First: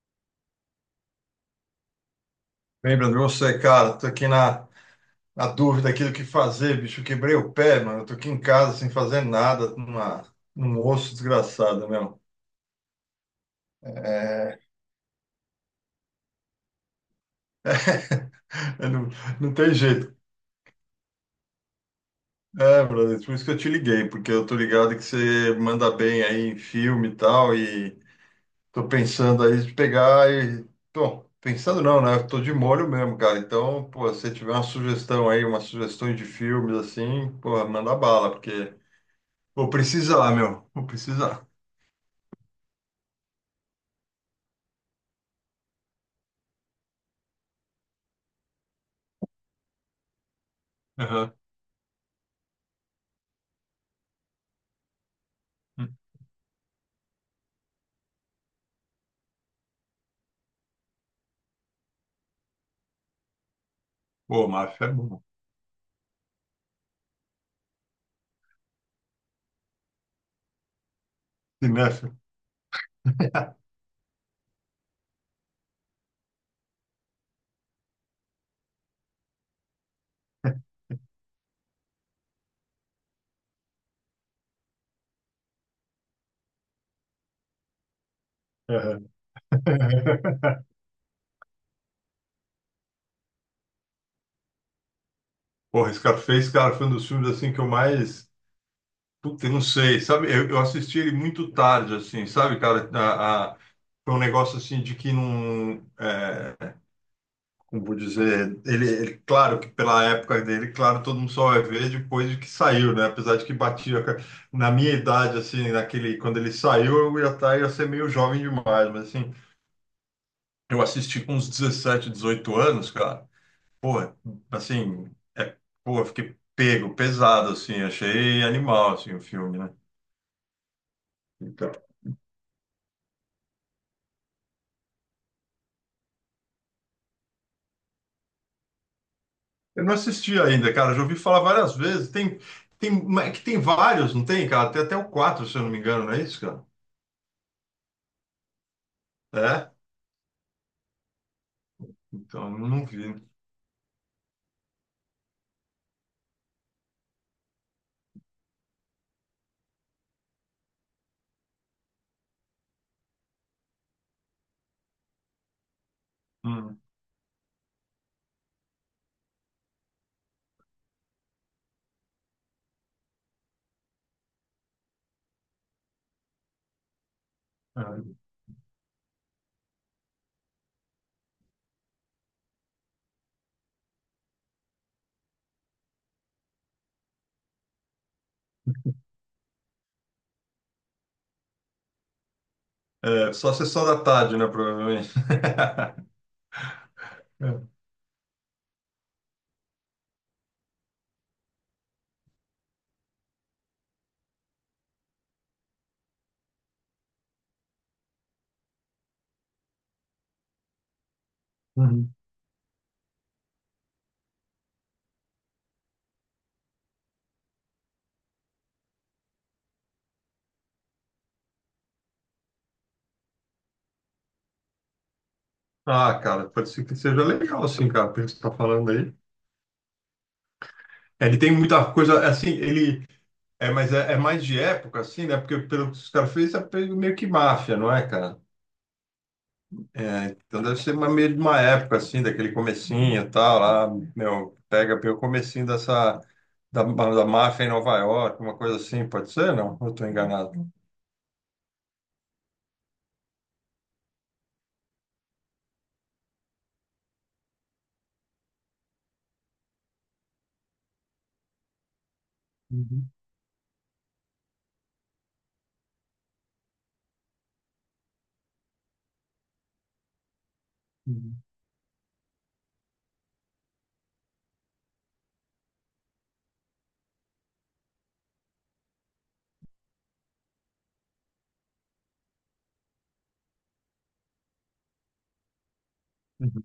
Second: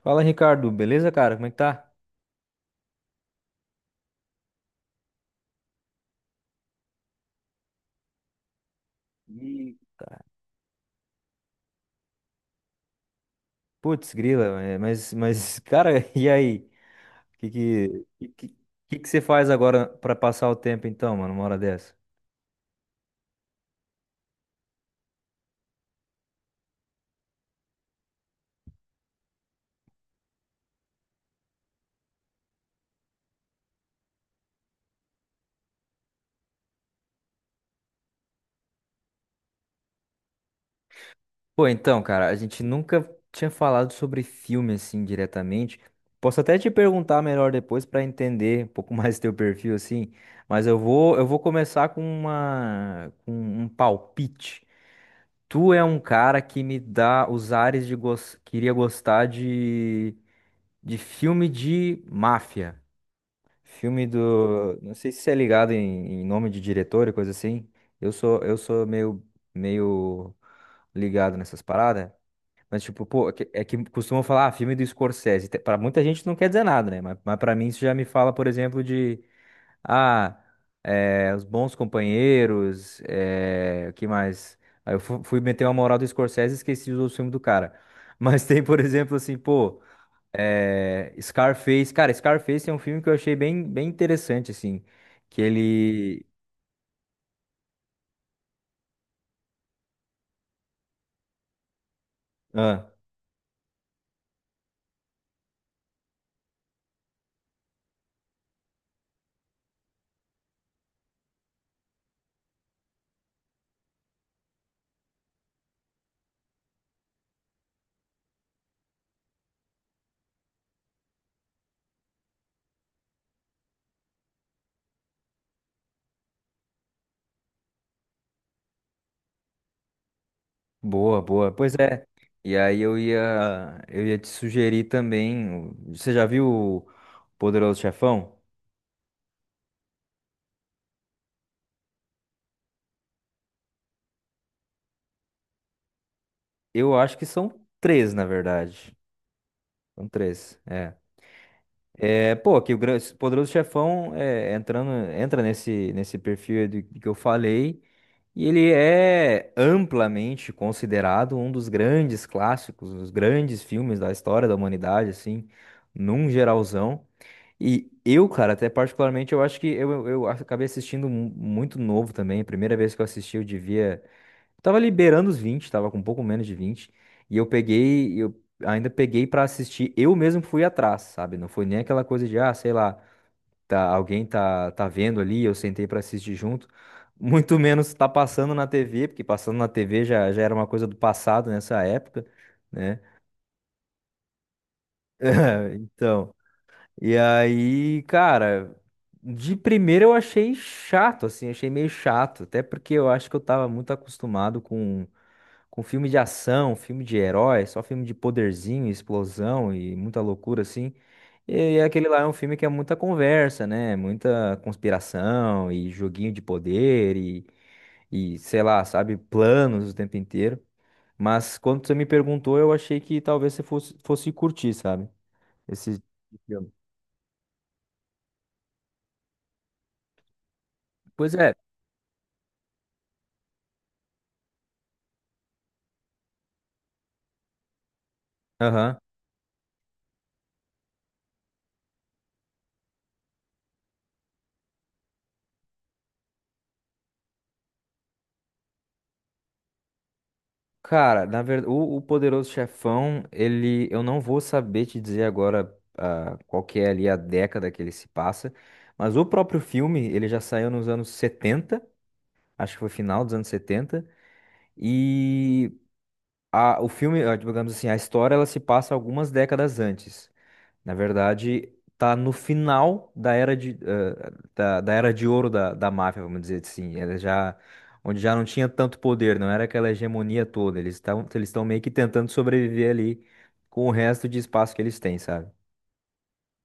Fala, Ricardo, beleza, cara? Como é que tá? Bem, Bruno, você, cara, tô aqui na dúvida aqui do que fazer, bicho. Eu quebrei o pé, mano. Eu tô aqui em casa sem fazer nada, num osso desgraçado, mesmo. Putz, É... grila, mas, cara, e aí? Que que, que, eu que não, você faz não tem agora pra jeito. passar o tempo, então, mano, uma hora dessa? É, brother, por isso que eu te liguei, porque eu tô ligado que você manda bem aí em filme e tal, e tô pensando aí de pegar e. Bom, pensando não, né? Eu tô de molho mesmo, cara. Então, pô, se tiver uma sugestão aí, umas sugestões de filmes assim, pô, manda bala, porque. Vou precisar, meu. Vou precisar. Pô, então, cara, a gente nunca tinha falado sobre filme, assim, diretamente. Posso até te perguntar melhor depois pra entender um pouco mais teu perfil, assim, mas eu Aham. vou começar com com um palpite. Tu é um cara que me dá os ares de queria gostar de filme de máfia. Filme Pô, do. máfia é Não sei se bom. você é ligado em, em nome de diretor e coisa assim. Eu sou meio, meio ligado nessas paradas. Cinéfilo. Mas, tipo, pô, é que costumam falar, ah, filme do Scorsese. Pra muita gente não quer dizer nada, né? Mas pra mim isso já me fala, por exemplo, de. Ah, é, Os Bons Companheiros. É, o que mais? Aí fui meter uma moral do Scorsese e esqueci os outros filmes do cara. Mas tem, por Aham. exemplo, assim, pô. É, Scarface, cara, Scarface é um filme que eu achei bem, bem interessante, assim, que Porra, ele... Scarface, cara, foi um dos filmes assim que eu mais. Puta, eu não sei, sabe? Eu assisti ele muito tarde, assim, sabe, cara? Ah, Foi um negócio assim de que não. é, Como vou dizer? Claro que pela época dele, claro, todo mundo só vai ver depois de que saiu, né? Apesar de que batia. Na minha idade, assim, naquele, quando ele saiu, eu ia estar, ia ser meio jovem demais, mas assim. Eu assisti com uns 17, 18 anos, cara. Pô, assim, é, pô, eu fiquei pego, pesado, assim, achei animal, assim, o filme, né? Boa, Então, pois é, e aí eu ia te sugerir também, o- você já viu o Poderoso Chefão? eu não assisti ainda, cara, já ouvi falar várias vezes. Tem, é que tem vários, não tem, cara? Tem até o 4, se eu não me engano, não é isso, cara? Eu acho que são três, na verdade, É? são três, é. É, Então, pô, eu que o não Gran- esse vi. Poderoso Chefão é, entrando, entra nesse, nesse perfil aí do que eu falei, e ele é amplamente considerado um dos grandes clássicos, um dos grandes filmes da história da humanidade, assim, num Hum, geralzão. E eu, cara, até particularmente, eu acho que eu acabei assistindo muito novo também. A primeira vez que eu assisti, eu devia. Tava liberando os vinte, tava com um pouco menos de vinte. E eu é. peguei, eu ainda peguei pra assistir. Eu mesmo fui atrás, sabe? Não foi nem aquela coisa de, ah, sei lá, tá, alguém tá, tá vendo ali, eu sentei pra assistir junto. Muito menos tá passando na TV, porque passando na TV já, já era uma coisa do passado nessa época, né? É, só sessão da tarde, né, provavelmente. Então, e É. aí, cara, de primeira eu achei chato, assim, achei meio chato, até porque eu acho que eu tava muito acostumado com filme de ação, filme de herói, só filme de poderzinho, explosão e muita loucura assim. E aquele Uhum. lá é um filme que é muita conversa, né? Muita conspiração e joguinho de poder e sei lá, sabe, planos o tempo inteiro. Mas quando você me perguntou, eu achei que talvez fosse curtir, sabe? Esse Ah, cara, pode filme. ser que seja legal, assim, cara, pelo que você tá falando aí. É, Pois ele tem é. muita coisa, assim, ele é, mas é, é mais de época, assim, né? Porque pelo que os caras fez, é meio que máfia, não é, cara? Aham. É, então deve ser uma, meio de uma época, assim, daquele comecinho e tal, lá, meu, pega pelo comecinho dessa, da máfia em Nova York, uma coisa assim, pode ser? Não? Eu tô enganado. Cara, na verdade, o Poderoso Chefão, ele, eu não vou saber te dizer agora, ah, qual que é ali a década que ele se passa, mas o próprio filme, ele já saiu nos anos 70, acho que foi Uhum, final dos anos setenta, e o filme, ah, digamos assim, a história, ela se passa algumas décadas antes. Na uhum, verdade, tá no final da era da, da era de ouro da máfia, vamos dizer assim. Ela já, onde já não tinha tanto poder, não era aquela hegemonia toda. Eles estão meio que tentando sobreviver ali com o resto de espaço que eles têm, sabe? uhum.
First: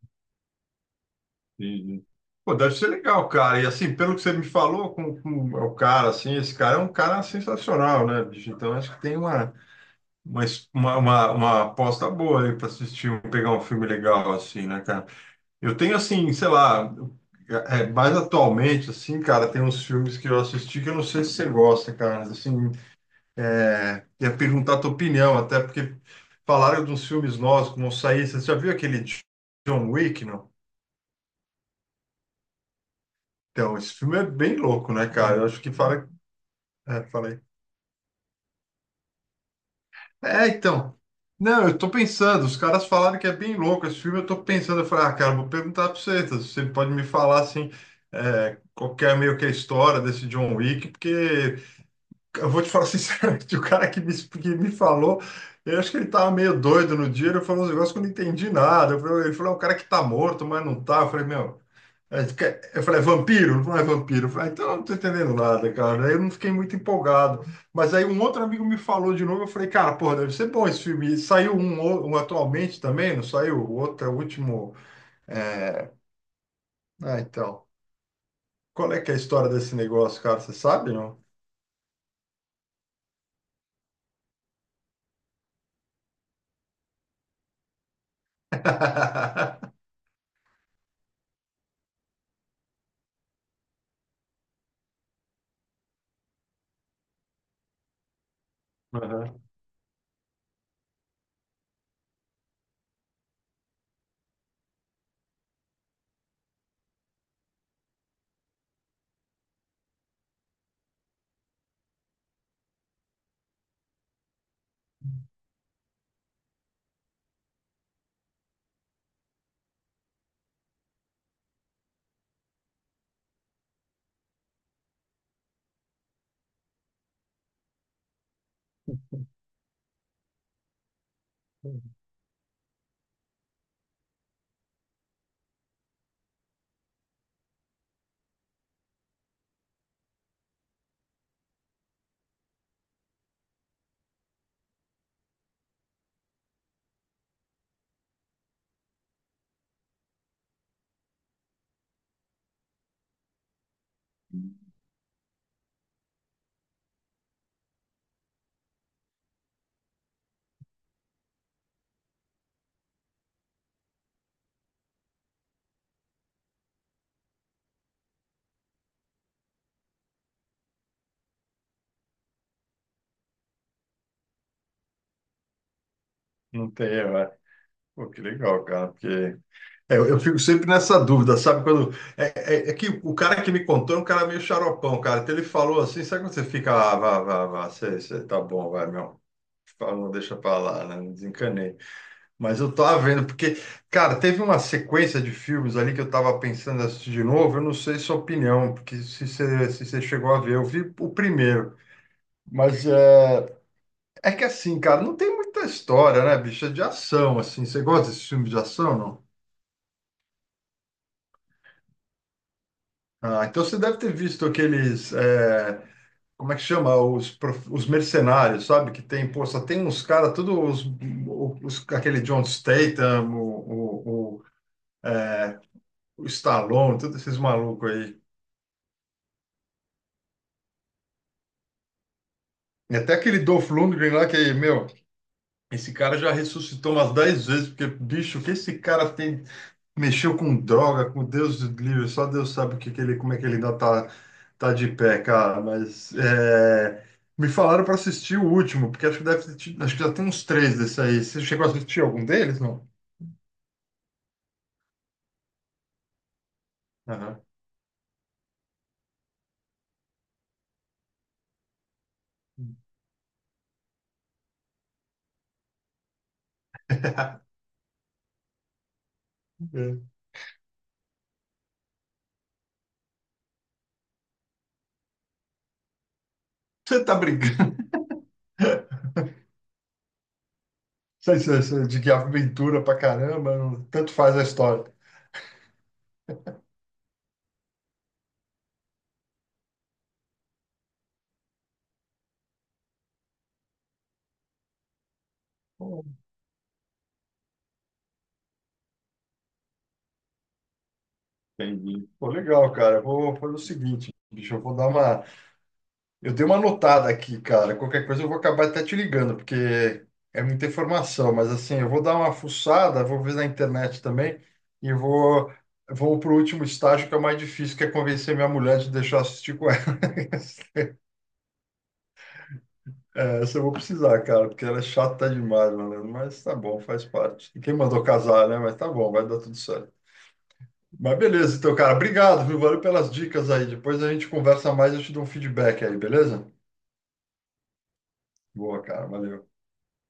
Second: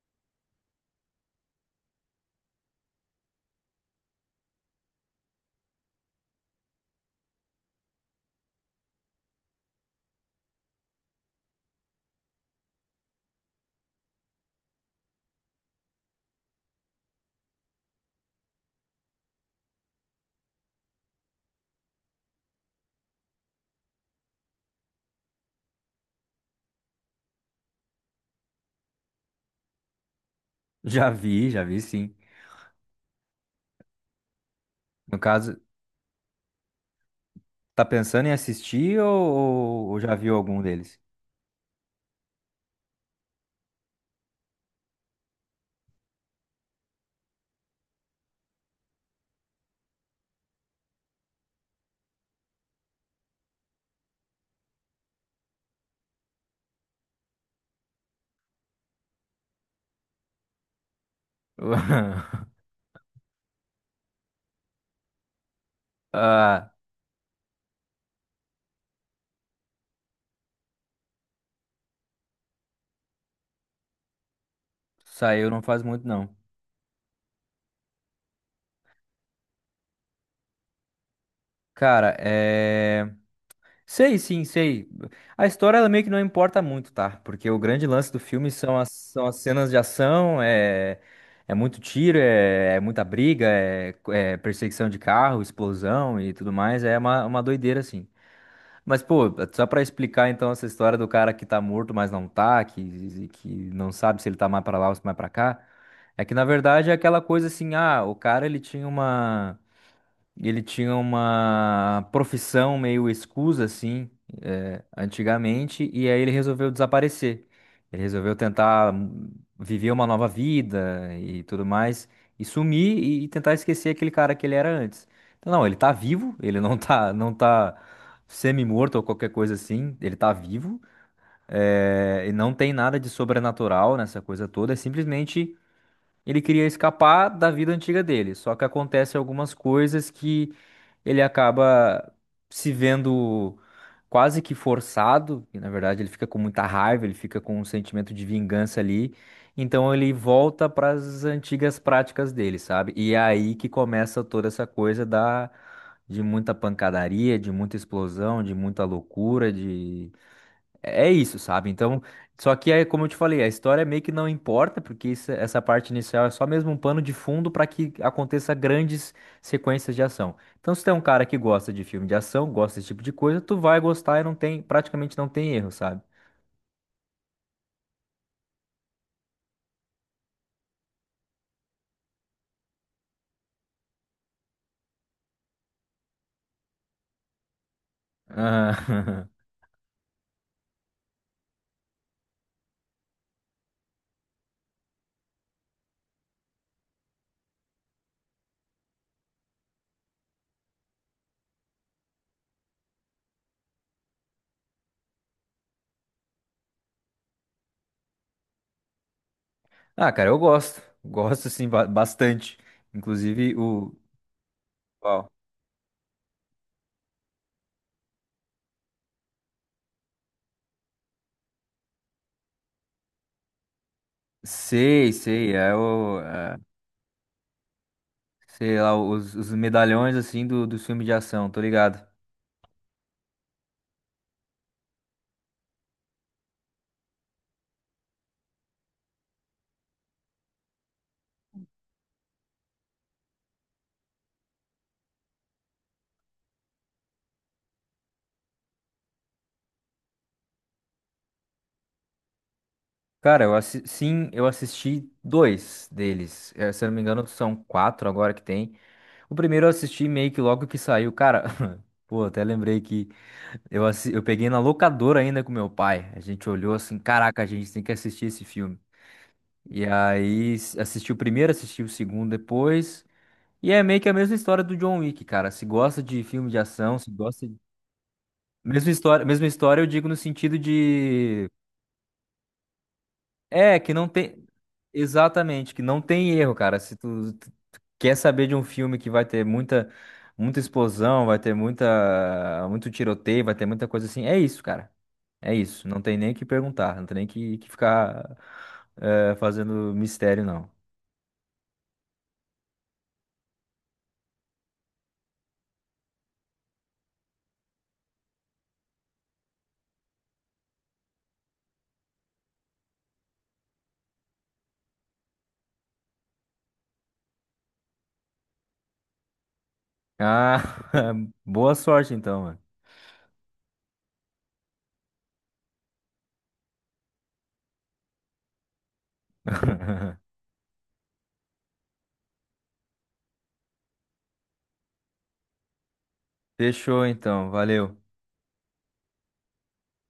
Entendi. Pô, deve ser legal, cara. E assim, pelo que você me falou com o cara, assim, esse cara é um cara sensacional, né, bicho? Então acho que tem uma, mas uma aposta boa aí para assistir, um- pegar um filme legal assim, né, cara? Eu tenho assim, sei lá, mais atualmente, assim, cara, tem uns filmes que eu assisti que eu não sei se você gosta, cara. Assim, é, ia perguntar a tua opinião, até porque falaram dos filmes novos que vão sair. Você já viu aquele John Wick, não? Já vi sim. Então, esse filme é bem louco, né, No cara? Eu caso, acho que fala. É, falei. tá pensando em assistir ou, já viu É, algum então. deles? Não, eu tô pensando, os caras falaram que é bem louco esse filme, eu tô pensando, eu falei, ah, cara, vou perguntar pra você, tá? Você pode me falar, assim, é, qual que é meio que a história desse John Wick, porque eu vou te falar sinceramente, o cara que me falou, eu acho que ele tava meio doido no dia, ele falou uns negócios que eu não entendi nada, eu falei, ele falou, é um cara que tá morto, mas não tá, eu falei, meu, aí ele quer- Eu falei, é vampiro? Não é vampiro. Eu falei, ah, então eu não tô entendendo nada, cara. Aí eu não fiquei Ah, muito empolgado. Mas aí um outro amigo me falou de novo. Eu falei, cara, pô, deve ser bom esse filme. E saiu um, o- um atualmente também, não saiu? O outro é o último. saiu não faz É, muito, não. Ah, então. Qual é que é a história desse negócio, cara? Você sabe, não? Cara, é. Sei, sim, sei. A história ela meio que não importa muito, tá? Porque o grande lance do filme são as cenas de ação, é, é muito tiro, é, é muita briga, é, é perseguição de carro, explosão e tudo mais. É uma doideira, assim. Mas, pô, Aham. só pra explicar então essa história do cara que tá morto, mas não tá, que não sabe se ele tá mais pra lá ou se mais pra cá. É que na verdade é aquela coisa assim, ah, o cara ele tinha uma. E ele tinha uma profissão meio escusa, assim, eh, antigamente, e aí ele resolveu desaparecer. Ele resolveu tentar, viver uma nova vida e tudo mais, e sumir e tentar esquecer aquele cara que ele era antes. Então, não, ele tá vivo, ele não tá, não tá semi-morto ou qualquer coisa assim, ele tá vivo, eh, e não tem nada de sobrenatural nessa coisa toda, é simplesmente. Ele queria escapar da vida antiga dele, só que acontece algumas coisas que ele acaba se vendo quase que forçado, e na verdade ele fica com muita raiva, ele fica com um sentimento de vingança ali, então ele volta para as antigas práticas dele, sabe? E é aí que começa toda essa coisa da de muita pancadaria, de muita explosão, de muita loucura, é isso, sabe? Então, só que é como eu te falei, a história meio que não importa, porque isso- essa parte inicial é só mesmo um pano de fundo para que aconteça grandes sequências de ação. Então, se tem um cara que gosta de filme de ação, gosta desse tipo de coisa, tu vai gostar e não tem, praticamente não tem erro, sabe? Não tem, é. Pô, que legal, cara, porque é, eu fico sempre nessa dúvida, sabe? Quando é, é que o cara que me contou é um cara meio xaropão, cara. Então ele falou assim, sabe quando você fica, ah, vá, vá, vá, sei, sei, tá bom, vai, meu. Ah, Fala, não deixa pra lá, né? Não desencanei. Mas eu tava vendo, porque, cara, teve uma sequência de filmes ali que eu tava pensando em assistir de novo. Eu não sei sua opinião, porque se você chegou a ver, eu vi o primeiro. Mas é, é que assim, cara, não tem muita história, né, bicho? É de ação, assim. Você gosta desse filme de ação, não? ah, cara, eu gosto. Gosto sim, bastante. Ah, Inclusive então você o deve ter visto aqueles, Qual? é, como é que chama? Os, prof- os mercenários, sabe? Que tem, pô, só tem uns caras, todos os- aquele John Statham, Sei, sei, é o o é, Stallone, todos esses malucos aí. sei lá, os medalhões assim do filme de ação, tô ligado. E até aquele Dolph Lundgren lá que, meu, esse cara já ressuscitou umas 10 vezes, porque, bicho, o que esse cara tem mexeu com droga, com Deus livre, só Deus sabe o que que ele, como é que ele ainda tá, tá de pé, cara. Mas é, me falaram para assistir o último, porque acho que deve ter tido, acho que já tem uns três desse aí. Você chegou a assistir algum deles, não? Cara, eu sim, eu assisti dois deles. Eh, se eu não me engano, Aham. são quatro agora que tem. O primeiro eu assisti meio que logo que saiu. Cara, pô, até lembrei que eu, eu peguei na locadora ainda com meu pai. A gente olhou assim, caraca, a gente tem que assistir esse filme. E É. aí assisti o primeiro, assisti o segundo depois. E é meio que a mesma história do John Wick, cara. Se gosta de filme de ação, Você se tá gosta de... brincando? Mesma história eu digo no sentido Sei, de sei, sei, de que aventura pra caramba, é, não- que não tanto faz a tem. história. Exatamente, que não tem erro, cara. Se tu quer saber de um filme que vai ter muita, muita explosão, vai ter muita, muito tiroteio, vai ter muita coisa assim, é isso, cara. É isso. Não Pô, tem nem o que perguntar, não tem nem que, que ficar, eh, fazendo mistério, não. entendi. Pô, legal, cara. Eu vou fazer o seguinte, bicho, eu vou dar uma eu dei uma anotada aqui, cara. Qualquer coisa eu vou acabar até te ligando, porque é muita informação. Mas assim, eu vou dar uma fuçada, vou ver na internet também e vou, vou para o último estágio, que é o mais difícil, que é convencer minha mulher de deixar eu assistir com ela. Ah, boa sorte então, mano. É, essa eu vou precisar, cara, porque ela é chata demais, mano. Mas tá bom, faz parte. E quem mandou casar, né? Mas tá bom, vai dar tudo certo. Mas beleza, então, cara, obrigado, viu? Valeu pelas dicas aí. Depois a gente conversa mais, eu te dou um feedback aí, beleza? Fechou então, valeu. Boa, cara, valeu.